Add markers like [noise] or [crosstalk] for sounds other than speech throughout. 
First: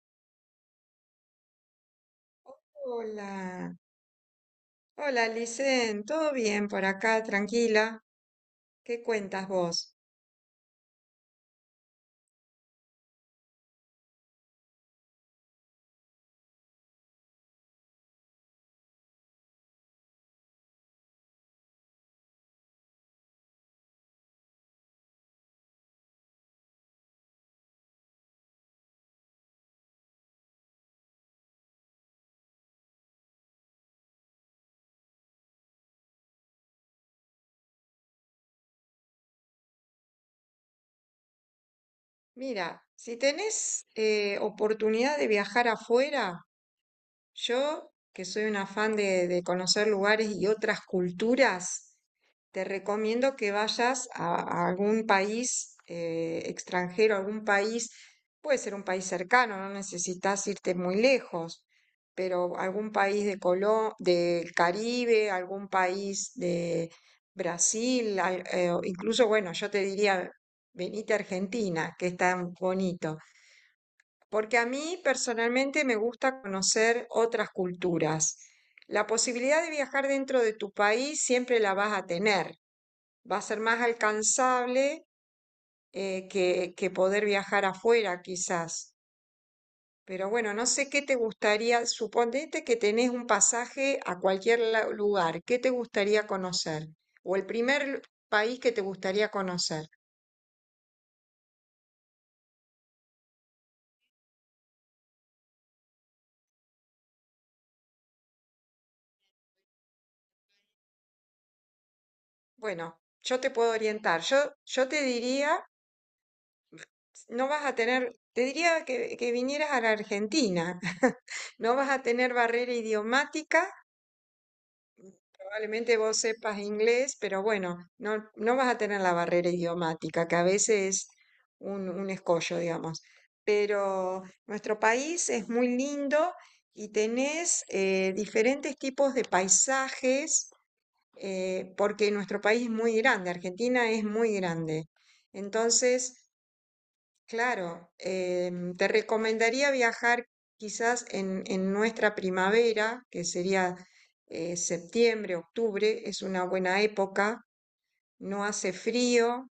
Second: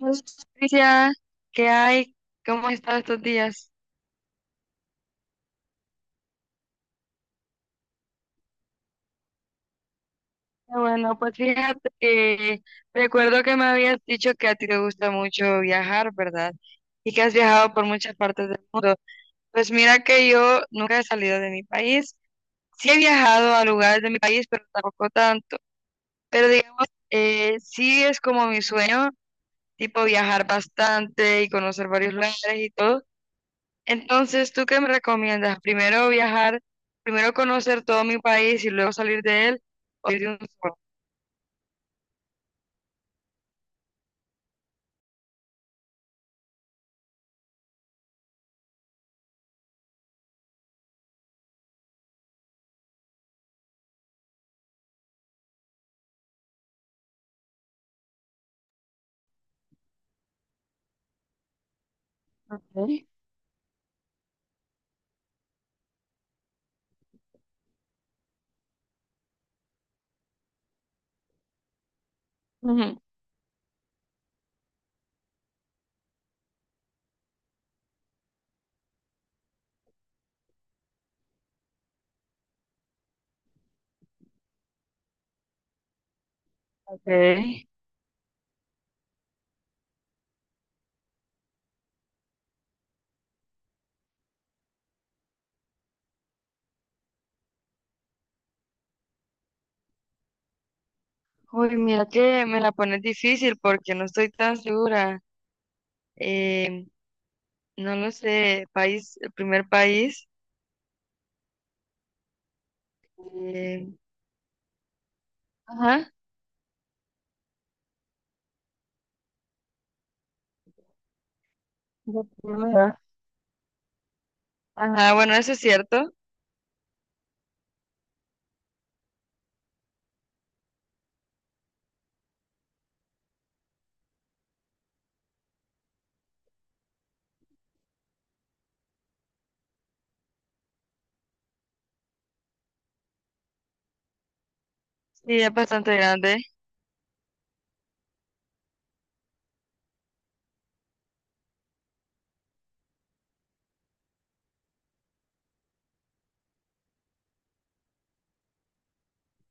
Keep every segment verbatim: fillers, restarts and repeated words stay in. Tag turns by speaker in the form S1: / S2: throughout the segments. S1: Hola, Patricia, ¿qué hay? ¿Cómo has estado estos días?
S2: Hola, hola Licen, ¿todo bien por acá? Tranquila, ¿qué cuentas vos?
S1: Ah, bueno, pues fíjate que recuerdo que me habías dicho que a ti te gusta mucho viajar, ¿verdad? Y que has viajado por muchas partes del mundo. Pues mira que yo nunca he salido de mi país. Sí he viajado a lugares de mi país, pero tampoco tanto. Pero digamos, eh, sí es como mi sueño, tipo viajar bastante y conocer varios lugares y todo. Entonces, ¿tú qué me recomiendas? ¿Primero viajar, primero conocer todo mi país y luego salir de él? ¿O ir de un solo?
S2: Mira, si tenés eh, oportunidad de viajar afuera. Yo, que soy una fan de, de conocer lugares y otras culturas, te recomiendo que vayas a, a algún país eh, extranjero, algún país, puede ser un país cercano, no necesitas irte muy lejos, pero algún
S1: Ok.
S2: país de Colo- del Caribe, algún país de Brasil, al- eh, o incluso, bueno, yo te diría, venite a Argentina, que es tan
S1: Ujú.
S2: bonito. Porque a mí personalmente me gusta conocer otras culturas. La posibilidad de viajar dentro de tu país siempre la vas a tener. Va a ser más alcanzable eh, que, que poder viajar
S1: Ok.
S2: afuera, quizás. Pero bueno, no sé qué te gustaría. Suponete que tenés un pasaje a cualquier la- lugar. ¿Qué te gustaría conocer? O el primer lu- país que te gustaría conocer.
S1: Uy, mira que me la pones difícil porque no estoy tan segura. Eh, no lo sé, país, el primer país.
S2: Bueno, yo te puedo
S1: eh,
S2: orientar. Yo, yo te diría
S1: ajá.
S2: no vas a tener, te diría que, que vinieras a la Argentina. [laughs] No vas a
S1: La
S2: tener barrera
S1: primera.
S2: idiomática.
S1: Ajá, bueno, eso es
S2: Probablemente
S1: cierto.
S2: vos sepas inglés, pero bueno, no, no vas a tener la barrera idiomática, que a veces es un, un escollo, digamos. Pero nuestro país es muy lindo y tenés eh, diferentes tipos de paisajes, eh, porque nuestro país es muy grande, Argentina es muy grande.
S1: Sí, es bastante
S2: Entonces,
S1: grande.
S2: claro, em, te recomendaría viajar quizás en, en nuestra primavera, que sería eh, septiembre, octubre, es una buena época, no hace frío,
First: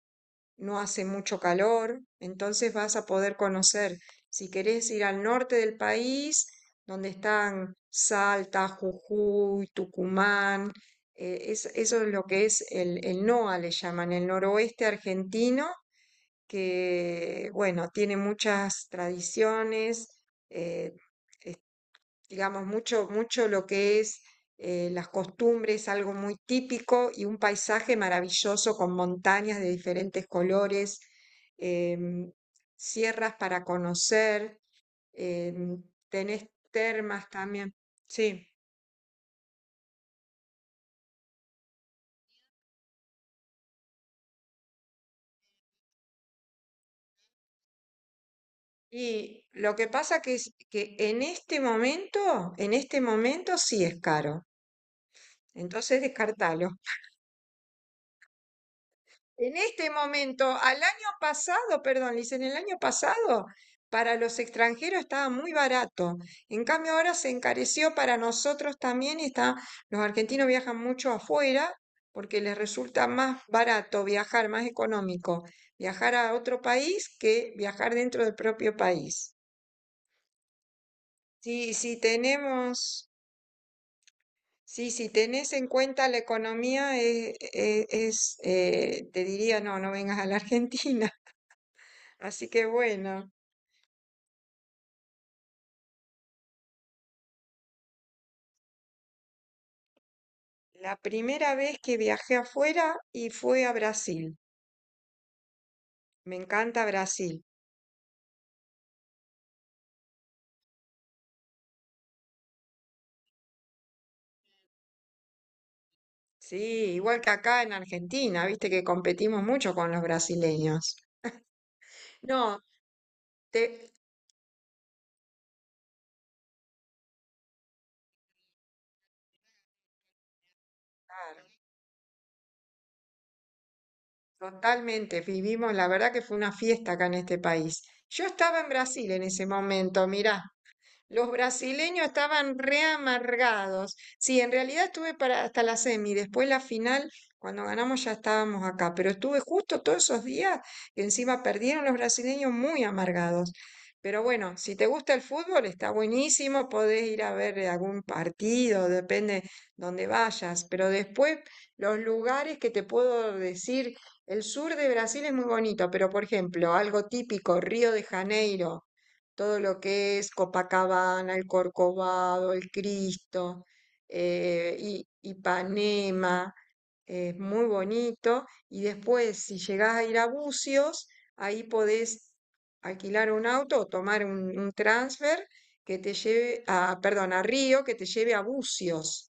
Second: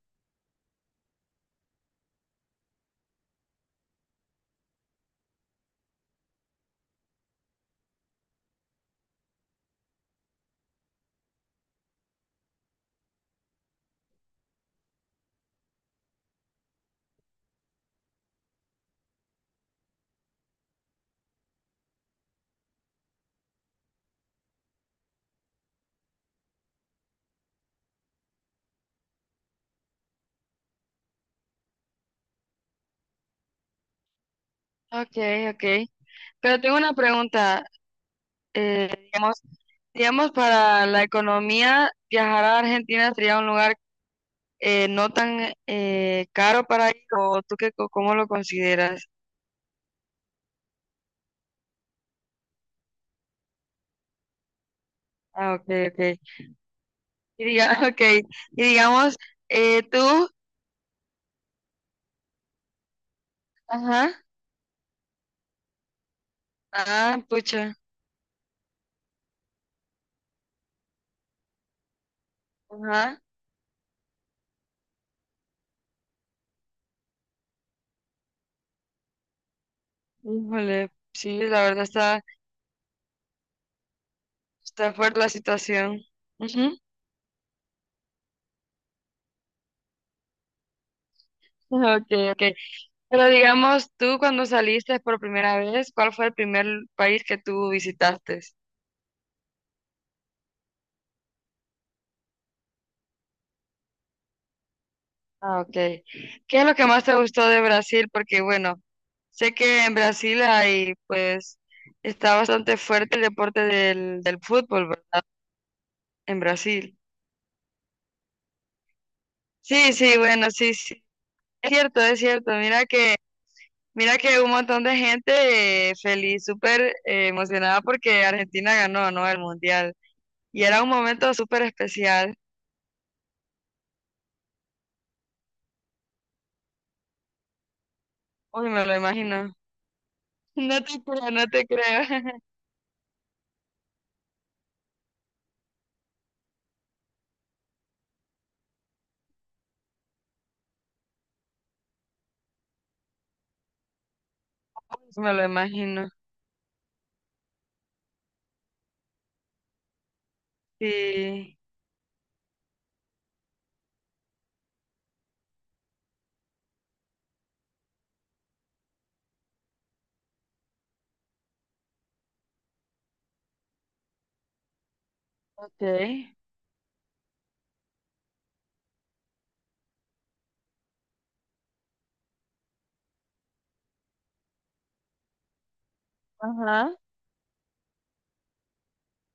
S2: no hace mucho calor, entonces vas a poder conocer, si querés ir al norte del país, donde están Salta, Jujuy, Tucumán, eh, es- eso es lo que es el, el N O A, le llaman, el noroeste argentino que, bueno, tiene muchas tradiciones, eh, digamos, mucho, mucho lo que es eh, las costumbres, algo muy típico y un paisaje maravilloso con montañas de diferentes colores, em, sierras para conocer,
S1: Ok, ok.
S2: em, tenés
S1: Pero tengo una
S2: termas
S1: pregunta.
S2: también. Sí,
S1: Eh, digamos, digamos, para la economía, viajar a Argentina sería un lugar eh, no tan eh, caro para ir, o tú qué, co- cómo lo consideras.
S2: y lo que pasa que es que en este momento, en este momento sí es caro.
S1: Ah, ok, ok.
S2: Entonces descartalo.
S1: Y, diga, [laughs] okay. Y digamos,
S2: En
S1: eh,
S2: este
S1: tú,
S2: momento, al año pasado, perdón, Liz, en el año pasado,
S1: ajá,
S2: para los extranjeros estaba muy barato. En cambio, ahora
S1: ah,
S2: se
S1: pucha,
S2: encareció para nosotros también. Y está, los argentinos viajan mucho afuera porque les resulta
S1: ajá,
S2: más barato viajar, más económico, viajar a otro país que viajar dentro del propio país.
S1: híjole, sí, la
S2: Sí,
S1: verdad
S2: si
S1: está,
S2: tenemos, sí,
S1: está
S2: si
S1: fuerte la
S2: tenés en
S1: situación.
S2: cuenta la
S1: Ujú.
S2: economía, eh, eh, es, eh, te diría, no, no vengas a la Argentina.
S1: Okay,
S2: Así
S1: okay.
S2: que
S1: Pero
S2: bueno,
S1: digamos, tú cuando saliste por primera vez, ¿cuál fue el primer país que tú visitaste?
S2: la primera vez que viajé afuera y fue a Brasil.
S1: Ah, ok. ¿Qué
S2: Me
S1: es lo
S2: encanta
S1: que más te
S2: Brasil.
S1: gustó de Brasil? Porque bueno, sé que en Brasil hay, pues, está bastante fuerte el deporte del, del fútbol, ¿verdad? En
S2: Sí,
S1: Brasil.
S2: igual que acá en Argentina, viste que competimos mucho
S1: Sí,
S2: con los
S1: sí, bueno, sí, sí.
S2: brasileños.
S1: Es cierto, es cierto.
S2: No,
S1: Mira que,
S2: te...
S1: mira que un montón de gente eh, feliz, súper eh, emocionada porque Argentina ganó, ¿no? El Mundial. Y era un momento
S2: claro,
S1: súper especial.
S2: totalmente, vivimos, la verdad que fue una fiesta acá en este país. Yo estaba en
S1: Uy, me lo
S2: Brasil en ese
S1: imagino.
S2: momento, mirá.
S1: [laughs] No te creo,
S2: Los
S1: no te
S2: brasileños
S1: creo.
S2: estaban re amargados. Sí, en realidad estuve para hasta la semi, después la final, cuando ganamos ya estábamos acá, pero estuve justo todos esos días y encima perdieron los brasileños muy amargados. Pero bueno, si te gusta
S1: [laughs]
S2: el
S1: Me lo
S2: fútbol, está
S1: imagino.
S2: buenísimo, podés ir a ver algún partido, depende donde vayas, pero después
S1: Sí.
S2: los lugares que te puedo decir, el sur de Brasil es muy bonito, pero por ejemplo, algo típico, Río de Janeiro, todo lo que es Copacabana, el Corcovado, el Cristo, eh, I-
S1: Ok.
S2: Ipanema, es muy bonito. Y después, si llegás a ir a Bucios, ahí podés alquilar un auto o tomar un, un transfer que te lleve
S1: Ajá.
S2: a, perdón, a Río, que te lleve a Bucios.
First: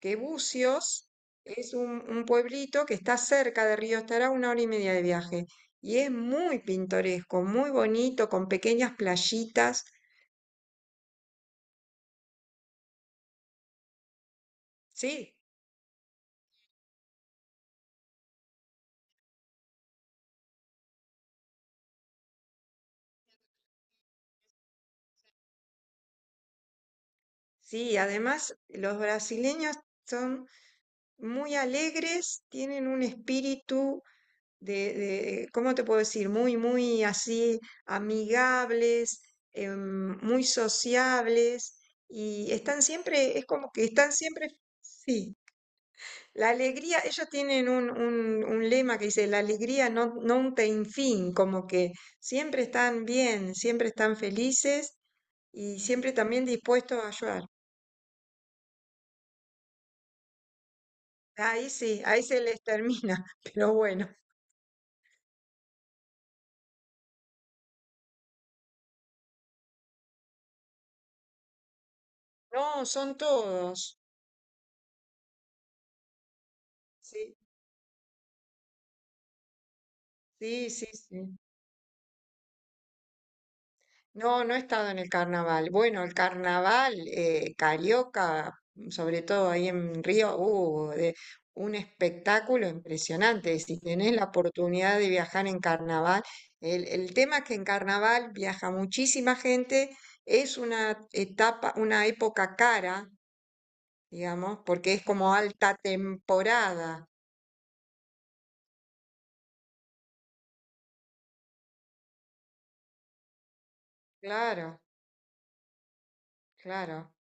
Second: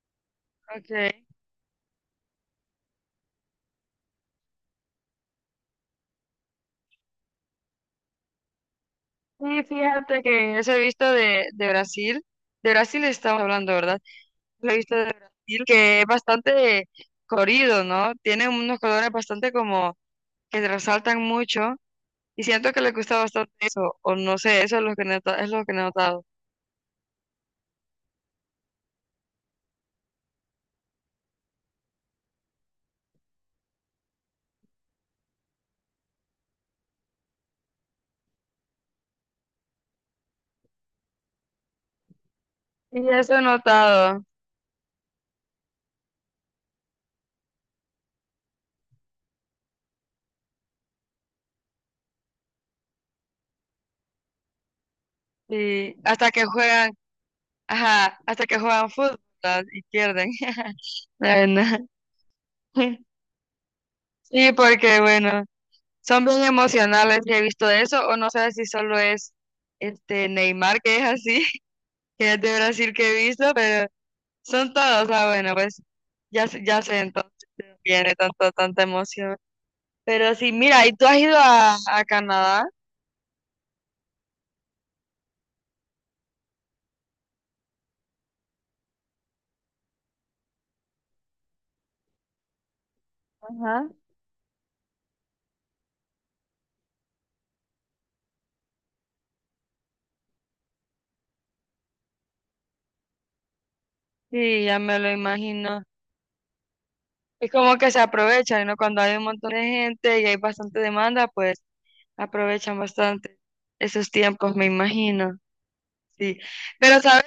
S2: Que Bucios
S1: Okay.
S2: es un, un pueblito que está cerca de Río, estará a una hora y media de viaje. Y es muy pintoresco, muy bonito, con pequeñas
S1: Sí,
S2: playitas.
S1: fíjate que eso he visto de, de Brasil, de Brasil estamos hablando, ¿verdad? Lo he visto de
S2: Sí,
S1: Brasil, que es bastante corrido, ¿no? Tiene unos colores bastante como que resaltan mucho y siento que le gusta bastante eso, o no sé, eso es lo que he nota- es lo que he notado.
S2: sí, además los brasileños son muy alegres, tienen un espíritu de, de, eh, ¿cómo te puedo decir? Muy, muy así amigables, em, muy sociables y están
S1: Y eso
S2: siempre,
S1: he
S2: es como que están
S1: notado,
S2: siempre, sí, la alegría, ellos tienen un, un- un lema que dice, la alegría no, no ten fin, como que siempre están bien, siempre están felices y
S1: y
S2: siempre
S1: hasta
S2: también
S1: que juegan,
S2: dispuestos a ayudar.
S1: ajá, hasta que juegan fútbol, ¿verdad? Y pierden. [laughs] La
S2: Ahí
S1: verdad.
S2: sí, ahí se les
S1: [laughs]
S2: termina, [laughs] pero bueno,
S1: Sí, porque bueno. Son bien emocionales, he visto eso, o no sé si solo es este Neymar que es así, [laughs] que es de
S2: no,
S1: Brasil que
S2: son
S1: he visto, pero
S2: todos.
S1: son todos, ah, bueno, pues ya, sé- ya sé entonces
S2: Sí,
S1: de dónde viene tanto, tanta emoción. Pero sí,
S2: sí,
S1: mira,
S2: sí,
S1: ¿y tú has
S2: sí.
S1: ido a, a Canadá?
S2: No, no he estado en el carnaval. Bueno, el carnaval eh, carioca, sobre todo ahí en Río, hubo un espectáculo impresionante. Si
S1: Ajá.
S2: tenés la oportunidad de viajar en carnaval, el, el tema es que en carnaval viaja muchísima gente, es una etapa, una época cara, digamos,
S1: Sí, ya
S2: porque
S1: me
S2: es
S1: lo
S2: como alta
S1: imagino.
S2: temporada.
S1: Es como que se aprovechan, ¿no? Cuando hay un montón de gente y hay bastante demanda, pues aprovechan bastante esos tiempos, me
S2: Claro,
S1: imagino. Sí. Pero,
S2: claro.
S1: ¿sabes?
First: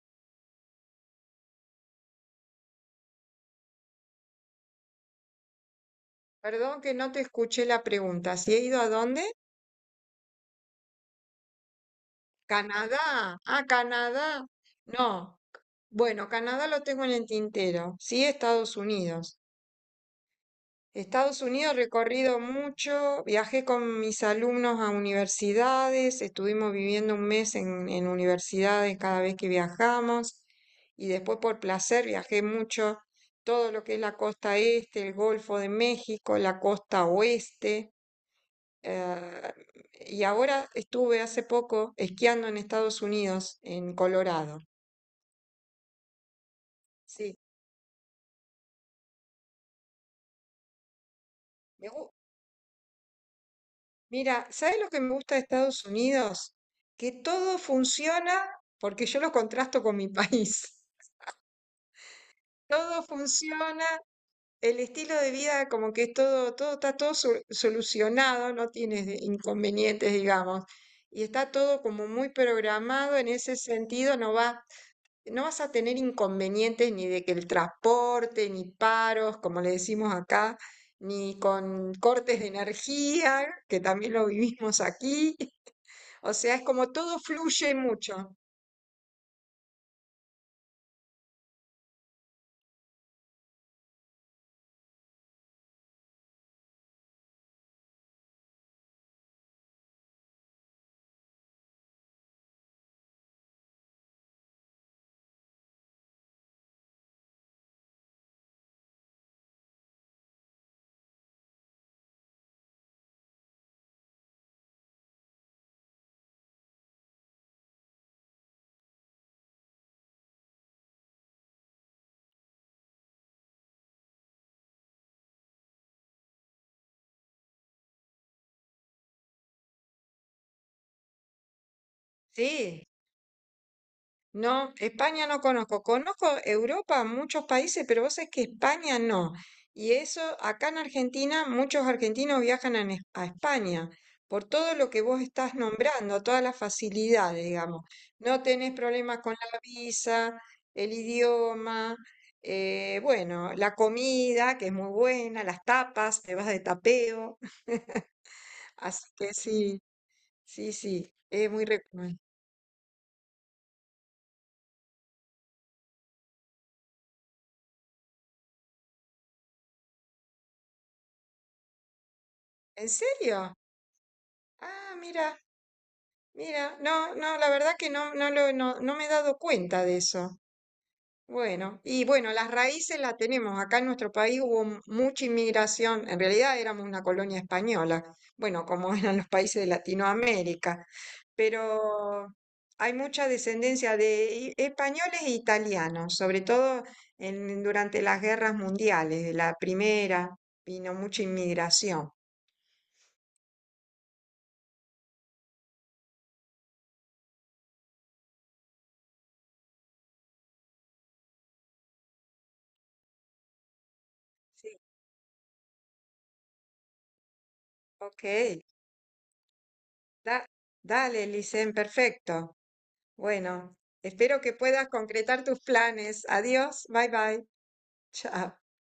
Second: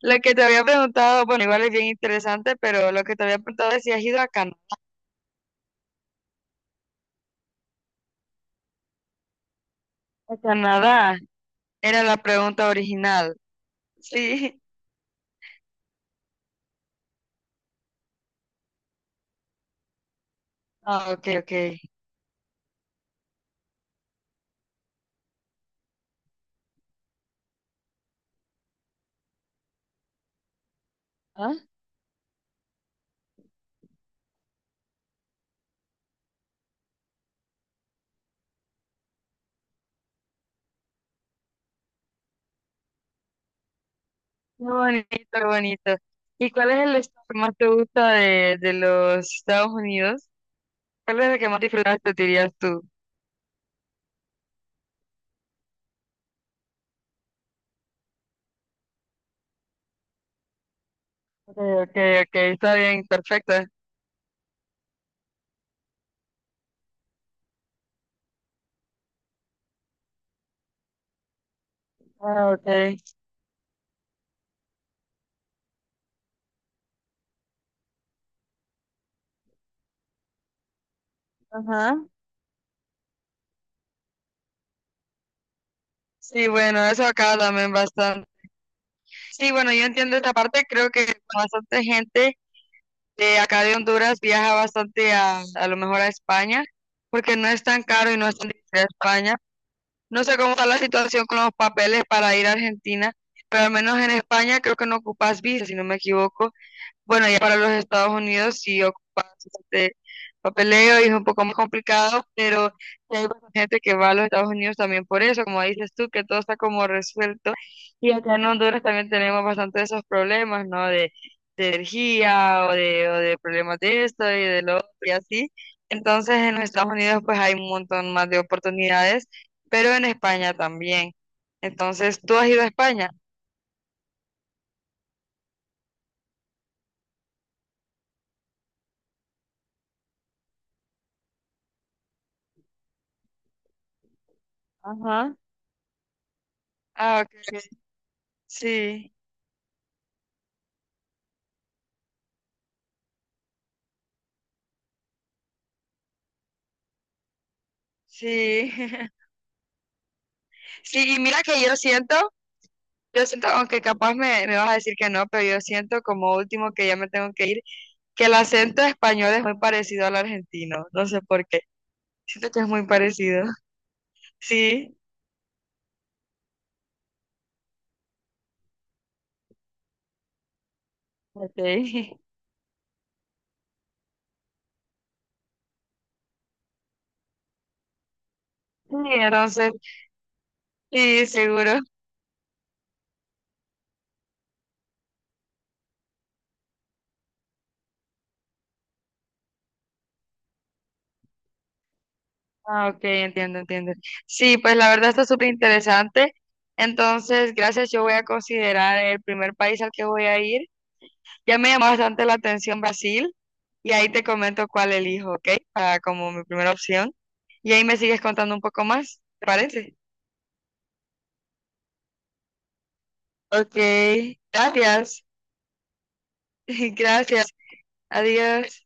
S1: Lo que te había preguntado, bueno, igual es bien interesante, pero lo que te había preguntado es si has ido a Canadá.
S2: Perdón que no te escuché la pregunta. ¿Si he ido a dónde?
S1: A Canadá era la pregunta original.
S2: Canadá. Ah, Canadá.
S1: Sí.
S2: No. Bueno, Canadá lo tengo en el tintero. Sí, Estados Unidos.
S1: Ah, ok,
S2: Estados
S1: ok.
S2: Unidos recorrido mucho, viajé con mis alumnos a universidades, estuvimos viviendo un mes en, en universidades cada vez que viajamos y después
S1: Ah,
S2: por placer viajé mucho todo lo que es la costa este, el Golfo de México, la costa oeste. Eh, y ahora estuve hace poco esquiando en Estados Unidos, en Colorado.
S1: qué bonito, qué bonito. ¿Y cuál es el estado
S2: Sí,
S1: que más te gusta de, de los Estados Unidos? ¿Cuál es el que más
S2: me gu-
S1: disfrutaste, dirías tú?
S2: mira, ¿sabes lo que me gusta de Estados Unidos? Que todo funciona, porque yo lo contrasto con mi país. [laughs]
S1: Ok, ok, ok, está
S2: Todo
S1: bien, perfecto.
S2: funciona, el estilo de vida como que es todo, todo está todo so- solucionado, no tienes de- inconvenientes, digamos. Y está todo como muy
S1: Ah, ok.
S2: programado en ese sentido, no va no vas a tener inconvenientes ni de que el transporte, ni paros, como le decimos acá, ni con
S1: Ajá.
S2: cortes de energía, que también lo vivimos aquí. [laughs] O
S1: Sí,
S2: sea, es
S1: bueno,
S2: como
S1: eso
S2: todo
S1: acá también
S2: fluye
S1: bastante.
S2: mucho.
S1: Sí, bueno, yo entiendo esta parte, creo que bastante gente de acá de Honduras viaja bastante a, a lo mejor a España, porque no es tan caro y no es tan difícil a España. No sé cómo está la situación con los papeles para ir a Argentina, pero al menos en España creo que no ocupas visa, si no me equivoco. Bueno, ya para los Estados Unidos sí ocupa bastante papeleo y es un poco más complicado, pero sí hay bastante gente que va a los Estados Unidos también por eso, como dices tú, que todo está como resuelto. Y acá en Honduras también tenemos bastante de esos problemas, ¿no? De, de energía o de, o de problemas de esto y de lo otro y así. Entonces en los Estados Unidos pues hay un montón más de oportunidades, pero en España también. Entonces, ¿tú has ido a
S2: Sí,
S1: España?
S2: no, España no conozco. Conozco Europa, muchos países, pero vos sabés que España no. Y eso, acá en Argentina, muchos argentinos viajan a, Ne- a España por todo lo que vos
S1: Ajá.
S2: estás nombrando, todas las
S1: Ah, ok.
S2: facilidades,
S1: Ok.
S2: digamos. No tenés
S1: Sí,
S2: problemas con la visa, el idioma, eh, bueno, la comida, que es muy buena, las tapas, te vas de tapeo. [laughs]
S1: sí.
S2: Así
S1: [laughs]
S2: que sí, sí, sí,
S1: Sí, y mira
S2: es
S1: que
S2: muy
S1: yo siento,
S2: recomendable.
S1: yo siento, aunque capaz me, me vas a decir que no, pero yo siento como último que ya me tengo que ir, que el acento español es muy parecido al argentino, no sé por qué, siento que es muy
S2: ¿En
S1: parecido.
S2: serio? Ah,
S1: Sí,
S2: mira. Mira, no, no, la verdad que no, no lo, no, no me he dado cuenta de eso.
S1: ok.
S2: Bueno, y bueno,
S1: [laughs]
S2: las raíces las tenemos. Acá en nuestro país hubo m- mucha inmigración. En realidad éramos una colonia española, bueno, como
S1: Sí,
S2: [laughs] eran los países de
S1: entonces,
S2: Latinoamérica.
S1: sí, seguro.
S2: Pero hay mucha descendencia de i- españoles e italianos, sobre todo en, durante las guerras mundiales. De la primera vino mucha inmigración.
S1: Ah, ok, entiendo, entiendo. Sí, pues la verdad está súper interesante. Entonces, gracias, yo voy a considerar el primer país al que voy a ir. Ya me llamó bastante la atención Brasil y ahí te comento
S2: Sí.
S1: cuál elijo, ¿ok? Para como mi primera opción. Y ahí me sigues
S2: Ok,
S1: contando un poco más, ¿te parece?
S2: da- dale, Licen, perfecto. Bueno,
S1: Ok,
S2: espero que puedas
S1: gracias.
S2: concretar tus planes. Adiós,
S1: [laughs]
S2: bye bye.
S1: Gracias.
S2: Chao.
S1: Adiós.